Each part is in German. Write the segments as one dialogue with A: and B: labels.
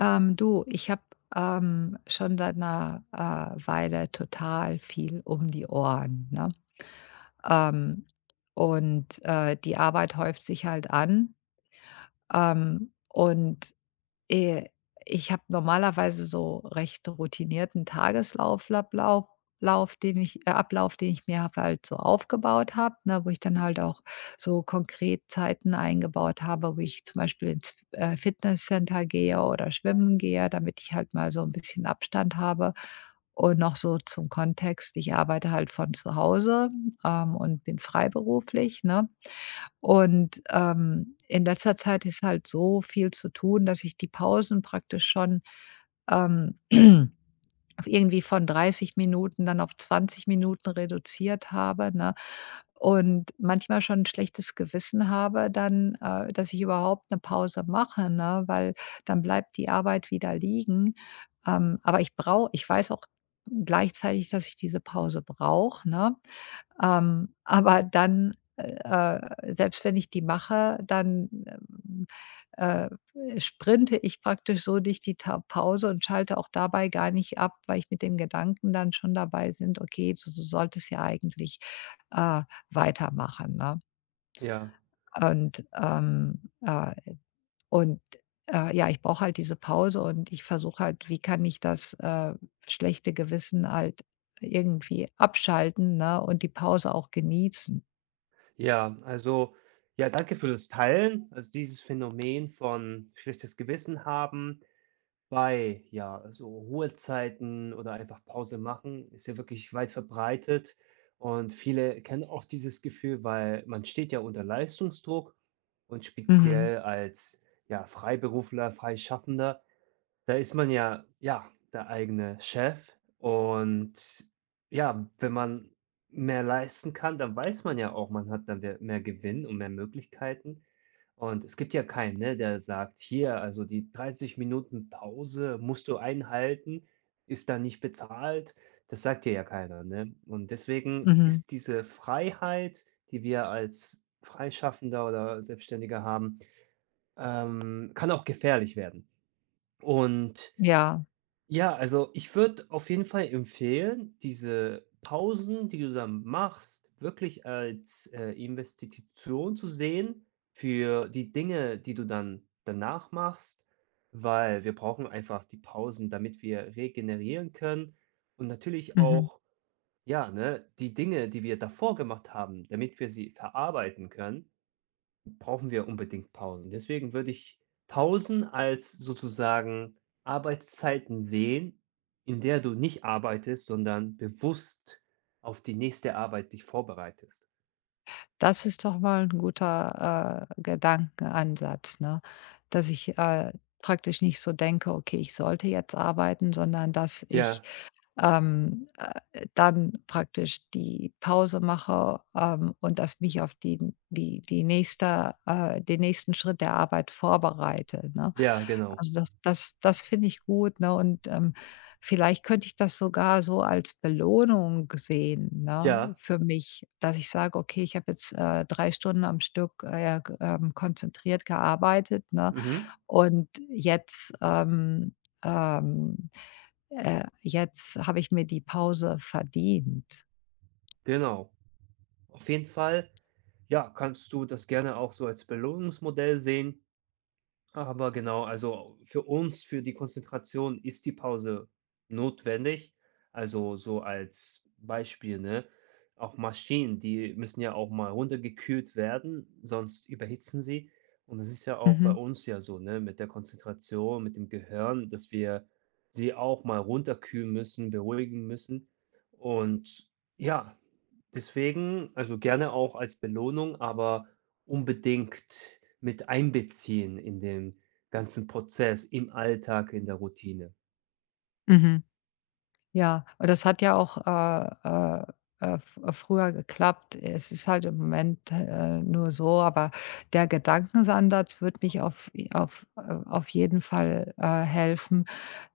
A: Du, ich habe schon seit einer Weile total viel um die Ohren, ne? Ähm, Die Arbeit häuft sich halt an, ähm, und äh, ich habe normalerweise so recht routinierten Tageslauf Lablauf Lauf, den ich Ablauf, den ich mir hab halt so aufgebaut habe, ne, wo ich dann halt auch so konkret Zeiten eingebaut habe, wo ich zum Beispiel ins, Fitnesscenter gehe oder schwimmen gehe, damit ich halt mal so ein bisschen Abstand habe. Und noch so zum Kontext, ich arbeite halt von zu Hause, und bin freiberuflich, ne? Und in letzter Zeit ist halt so viel zu tun, dass ich die Pausen praktisch schon, ähm, irgendwie von 30 Minuten dann auf 20 Minuten reduziert habe, ne? Und manchmal schon ein schlechtes Gewissen habe dann, dass ich überhaupt eine Pause mache, ne, weil dann bleibt die Arbeit wieder liegen. Aber ich weiß auch gleichzeitig, dass ich diese Pause brauche, ne? Aber dann, selbst wenn ich die mache, dann, äh, sprinte ich praktisch so durch die Ta Pause und schalte auch dabei gar nicht ab, weil ich mit den Gedanken dann schon dabei sind: „Okay, du solltest ja eigentlich, äh, weitermachen“, ne?
B: Ja,
A: Und, ähm, äh und ja, ich brauche halt diese Pause und ich versuche halt, wie kann ich das, schlechte Gewissen halt irgendwie abschalten, ne, und die Pause auch genießen.
B: ja, also, ja, danke für das Teilen. Also, dieses Phänomen von schlechtes Gewissen haben bei, ja, so Ruhezeiten oder einfach Pause machen, ist ja wirklich weit verbreitet. Und viele kennen auch dieses Gefühl, weil man steht ja unter Leistungsdruck und
A: Mhm.
B: speziell als, ja, Freiberufler, Freischaffender. Da ist man ja, ja, der eigene Chef und ja, wenn man mehr leisten kann, dann weiß man ja auch, man hat dann mehr Gewinn und mehr Möglichkeiten. Und es gibt ja keinen, ne, der sagt: „Hier, also die 30 Minuten Pause musst du einhalten, ist dann nicht bezahlt.“ Das sagt dir ja keiner, ne? Und deswegen
A: Mhm.
B: ist diese Freiheit, die wir als Freischaffender oder Selbstständiger haben, kann auch gefährlich werden. Und
A: Ja,
B: ja, also ich würde auf jeden Fall empfehlen, diese Pausen, die du dann machst, wirklich als, Investition zu sehen für die Dinge, die du dann danach machst, weil wir brauchen einfach die Pausen, damit wir regenerieren können und natürlich
A: mhm.
B: auch, ja, ne, die Dinge, die wir davor gemacht haben, damit wir sie verarbeiten können, brauchen wir unbedingt Pausen. Deswegen würde ich Pausen als sozusagen Arbeitszeiten sehen, in der du nicht arbeitest, sondern bewusst auf die nächste Arbeit dich vorbereitest.
A: Das ist doch mal ein guter, Gedankenansatz, ne? Dass ich, praktisch nicht so denke: „Okay, ich sollte jetzt arbeiten“, sondern dass ich,
B: Ja,
A: dann praktisch die Pause mache, und dass mich auf die nächste den nächsten Schritt der Arbeit vorbereite, ne?
B: ja, genau.
A: Also, das finde ich gut, ne? Und, vielleicht könnte ich das sogar so als Belohnung sehen, ne,
B: Ja,
A: für mich, dass ich sage: „Okay, ich habe jetzt, 3 Stunden am Stück, g konzentriert gearbeitet, ne?
B: mhm,
A: Und jetzt, ähm, jetzt habe ich mir die Pause verdient.“
B: genau. Auf jeden Fall, ja, kannst du das gerne auch so als Belohnungsmodell sehen. Aber genau, also für uns, für die Konzentration ist die Pause notwendig. Also so als Beispiel, ne? Auch Maschinen, die müssen ja auch mal runtergekühlt werden, sonst überhitzen sie. Und das ist ja auch bei
A: Mhm,
B: uns ja so, ne? Mit der Konzentration, mit dem Gehirn, dass wir sie auch mal runterkühlen müssen, beruhigen müssen. Und ja, deswegen, also gerne auch als Belohnung, aber unbedingt mit einbeziehen in den ganzen Prozess, im Alltag, in der Routine.
A: mhm. Ja, und das hat ja auch, äh, f früher geklappt. Es ist halt im Moment, nur so, aber der Gedankensansatz wird mich auf j auf jeden Fall, helfen,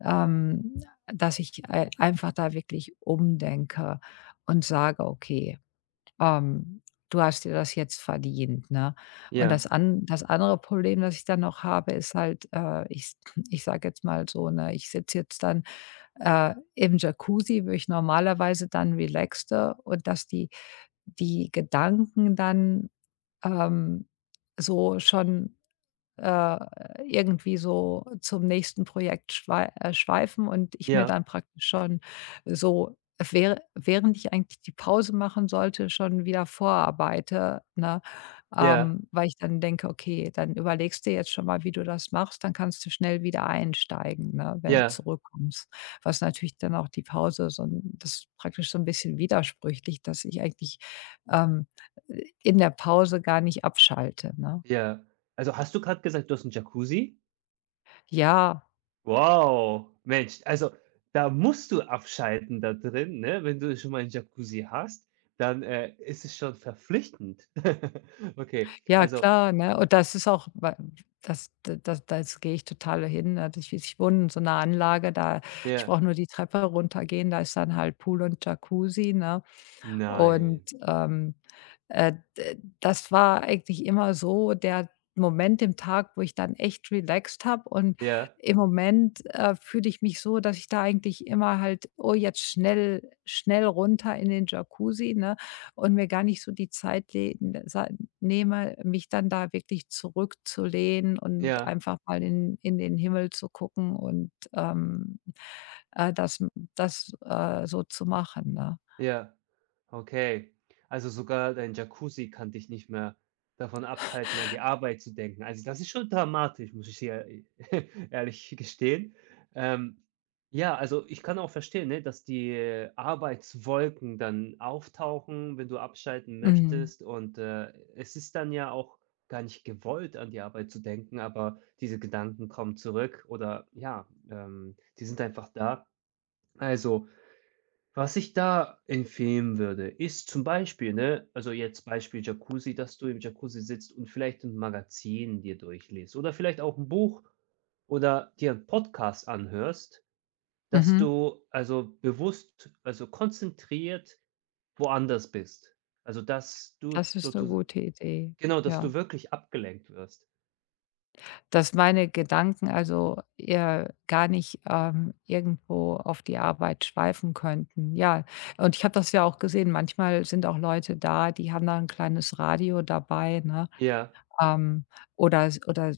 A: ähm, dass ich ei einfach da wirklich umdenke und sage: „Okay, ähm, du hast dir das jetzt verdient“, ne? Und
B: Ja,
A: das an das andere Problem, das ich dann noch habe, ist halt, ich sage jetzt mal so, ne, ich sitze jetzt dann im Jacuzzi, wo ich normalerweise dann relaxte und dass die Gedanken dann, ähm, so schon äh, irgendwie so zum nächsten Projekt schweifen und ich mir
B: ja,
A: dann praktisch schon so, während ich eigentlich die Pause machen sollte, schon wieder vorarbeite, ne?
B: ja,
A: Weil ich dann denke: „Okay, dann überlegst dir jetzt schon mal, wie du das machst, dann kannst du schnell wieder einsteigen, ne, wenn du
B: ja,
A: zurückkommst.“ Was natürlich dann auch die Pause so 'n, das ist praktisch so 'n bisschen widersprüchlich, dass ich eigentlich, ähm, in der Pause gar nicht abschalte, ne?
B: ja. Also, hast du gerade gesagt, du hast 'n Jacuzzi?
A: Ja.
B: Wow, Mensch, also, da musst du abschalten da drin, ne? Wenn du schon mal 'n Jacuzzi hast, dann, ist es schon verpflichtend. Okay,
A: Ja,
B: also
A: klar, ne? Und das ist auch wa das das das gehe ich total hin, ne? Ich wohne in so einer Anlage, da ich
B: ja.
A: brauche nur die Treppe runtergehen, da ist dann halt Pool und Jacuzzi, ne? Und,
B: Nein.
A: d das war eigentlich immer so der Moment im Tag, wo ich dann echt relaxt habe und
B: Ja,
A: im Moment, fühle ich mich so, dass ich da eigentlich immer halt: „Oh, jetzt schnell schnell runter in den Jacuzzi“, ne, und mir gar nicht so die Zeit le sa nehme, mich dann da wirklich zurückzulehnen und
B: ja.
A: einfach mal in den Himmel zu gucken und, äh, das das, so zu machen, ne?
B: Ja, okay. Also sogar dein Jacuzzi kann dich nicht mehr davon abhalten, an die Arbeit zu denken. Also das ist schon dramatisch, muss ich dir ehrlich gestehen. Ähm, ja, also ich kann auch verstehen, ne, dass die Arbeitswolken dann auftauchen, wenn du abschalten
A: Mhm.
B: möchtest. Und es ist dann ja auch gar nicht gewollt, an die Arbeit zu denken, aber diese Gedanken kommen zurück oder ja, die sind einfach da. Also, was ich da empfehlen würde, ist zum Beispiel, ne, also jetzt Beispiel Jacuzzi, dass du im Jacuzzi sitzt und vielleicht ein Magazin dir durchliest oder vielleicht auch ein Buch oder dir einen Podcast anhörst, dass
A: Mhm.
B: du also bewusst, also konzentriert woanders bist. Also, dass du
A: Das
B: du
A: ist eine
B: du
A: gute Idee,
B: genau, dass
A: ja.
B: du wirklich abgelenkt wirst.
A: Dass meine Gedanken also eher gar nicht, irgendwo auf die Arbeit schweifen könnten, ja. Und ich habe das ja auch gesehen, manchmal sind auch Leute da, die haben da ein kleines Radio dabei, ne?
B: Ja.
A: Ähm, oder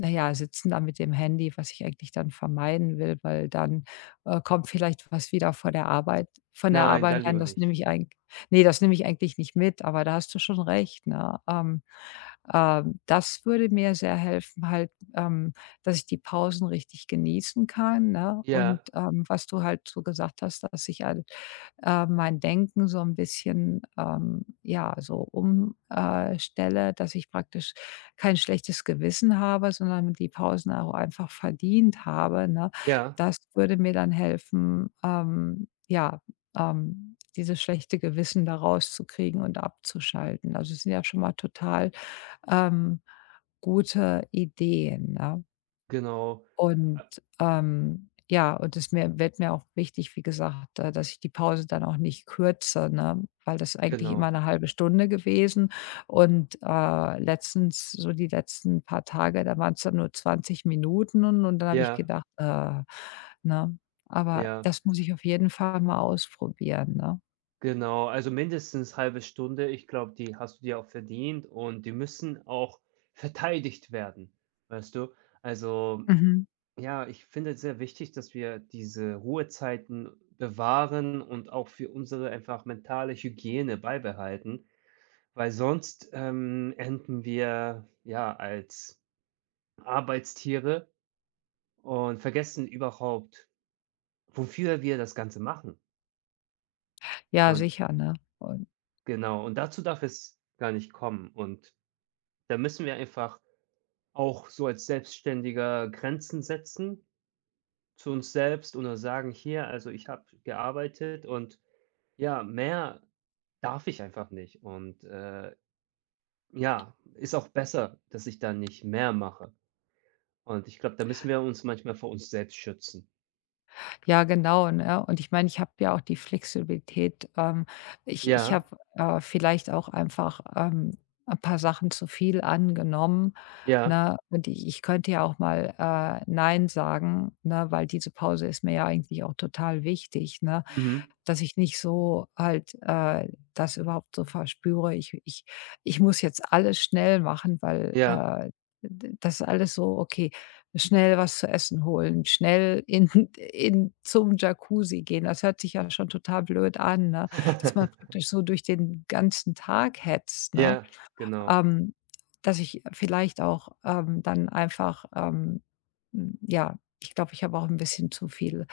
A: na ja, sitzen da mit dem Handy, was ich eigentlich dann vermeiden will, weil dann, kommt vielleicht was wieder von der
B: Nein, dann
A: Arbeit rein.
B: lieber
A: Das nehme
B: nicht.
A: ich eigentlich nee, das nehme ich eigentlich nicht mit, aber da hast du schon recht, ne? Das würde mir sehr helfen halt, ähm, dass ich die Pausen richtig genießen kann, ne? Und,
B: Ja,
A: was du halt so gesagt hast, dass ich al mein Denken so ein bisschen, ja, so umstelle, dass ich praktisch kein schlechtes Gewissen habe, sondern die Pausen auch einfach verdient habe, ne?
B: ja,
A: Das würde mir dann helfen, dieses schlechte Gewissen da rauszukriegen und abzuschalten. Also, es sind ja schon mal total, ähm, gute Ideen, ne?
B: genau.
A: Und,
B: Äh,
A: ja, und es mir wird mir auch wichtig, wie gesagt, dass ich die Pause dann auch nicht kürze, ne? Weil das eigentlich immer
B: genau.
A: eine halbe Stunde gewesen und, letztens so die letzten paar Tage, da waren es dann nur 20 Minuten und dann habe ich
B: Ja,
A: gedacht, ne? Aber
B: ja.
A: das muss ich auf jeden Fall mal ausprobieren, ne?
B: Genau, also mindestens halbe Stunde. Ich glaube, die hast du dir auch verdient und die müssen auch verteidigt werden, weißt du? Also,
A: Mhm.
B: ja, ich finde es sehr wichtig, dass wir diese Ruhezeiten bewahren und auch für unsere einfach mentale Hygiene beibehalten, weil sonst enden wir ja als Arbeitstiere und vergessen überhaupt, wofür wir das Ganze machen.
A: Ja,
B: Und
A: sicher, ne? Und
B: genau, und dazu darf es gar nicht kommen. Und da müssen wir einfach auch so als Selbstständiger Grenzen setzen zu uns selbst oder sagen: „Hier, also ich habe gearbeitet und ja, mehr darf ich einfach nicht.“ Und, ja, ist auch besser, dass ich da nicht mehr mache. Und ich glaube, da müssen wir uns manchmal vor uns selbst schützen.
A: ja, genau, ne? Und ich meine, ich habe ja auch die Flexibilität. Ich
B: Ja,
A: habe, vielleicht auch einfach, 'n paar Sachen zu viel angenommen,
B: ja,
A: ne? Und ich könnte ja auch mal, nein sagen, ne, weil diese Pause ist mir ja eigentlich auch total wichtig, ne?
B: mhm,
A: Dass ich nicht so halt, das überhaupt so verspüre. Ich muss jetzt alles schnell machen, weil,
B: ja.
A: d das ist alles so: „Okay, schnell was zu essen holen, schnell in in zum Jacuzzi gehen. Das hört sich ja schon total blöd an, ne? Dass man praktisch so durch den ganzen Tag hetzt, ne?
B: Ja, genau.
A: Ähm, dass ich vielleicht auch, dann einfach, ja, ich glaube, ich habe auch ein bisschen zu viel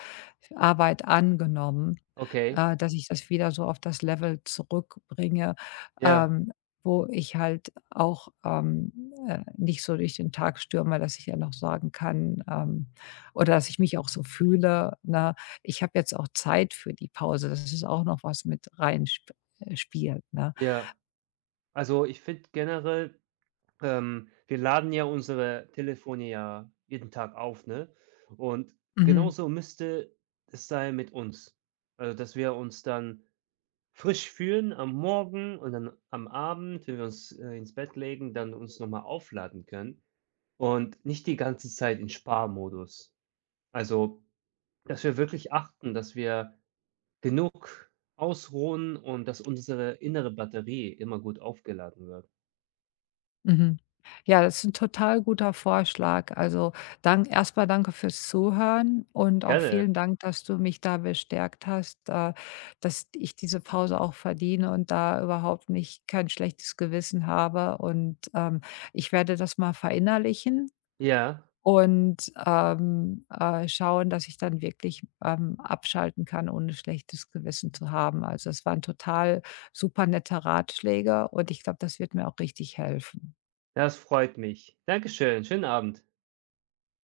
A: Arbeit angenommen,
B: Okay.
A: dass ich das wieder so auf das Level zurückbringe,
B: Ja,
A: ähm, wo ich halt auch, nicht so durch den Tag stürme, dass ich ja noch sagen kann, oder dass ich mich auch so fühle, ne? Ich habe jetzt auch Zeit für die Pause. Das ist auch noch was mit reinspielt. Ne?
B: ja. Also, ich finde generell, wir laden ja unsere Telefone ja jeden Tag auf, ne? Und
A: Mhm.
B: genauso müsste es sein mit uns. Also, dass wir uns dann frisch fühlen am Morgen und dann am Abend, wenn wir uns, ins Bett legen, dann uns nochmal aufladen können und nicht die ganze Zeit in Sparmodus. Also, dass wir wirklich achten, dass wir genug ausruhen und dass unsere innere Batterie immer gut aufgeladen wird.
A: Mhm. Ja, das ist ein total guter Vorschlag. Also, danke fürs Zuhören und auch
B: Gerne.
A: vielen Dank, dass du mich da bestärkt hast, dass ich diese Pause auch verdiene und da überhaupt nicht kein schlechtes Gewissen habe. Und, ich werde das mal verinnerlichen
B: Ja.
A: und, schauen, dass ich dann wirklich, abschalten kann, ohne schlechtes Gewissen zu haben. Also, es waren total super nette Ratschläge und ich glaube, das wird mir auch richtig helfen.
B: Das freut mich. Dankeschön. Schönen Abend.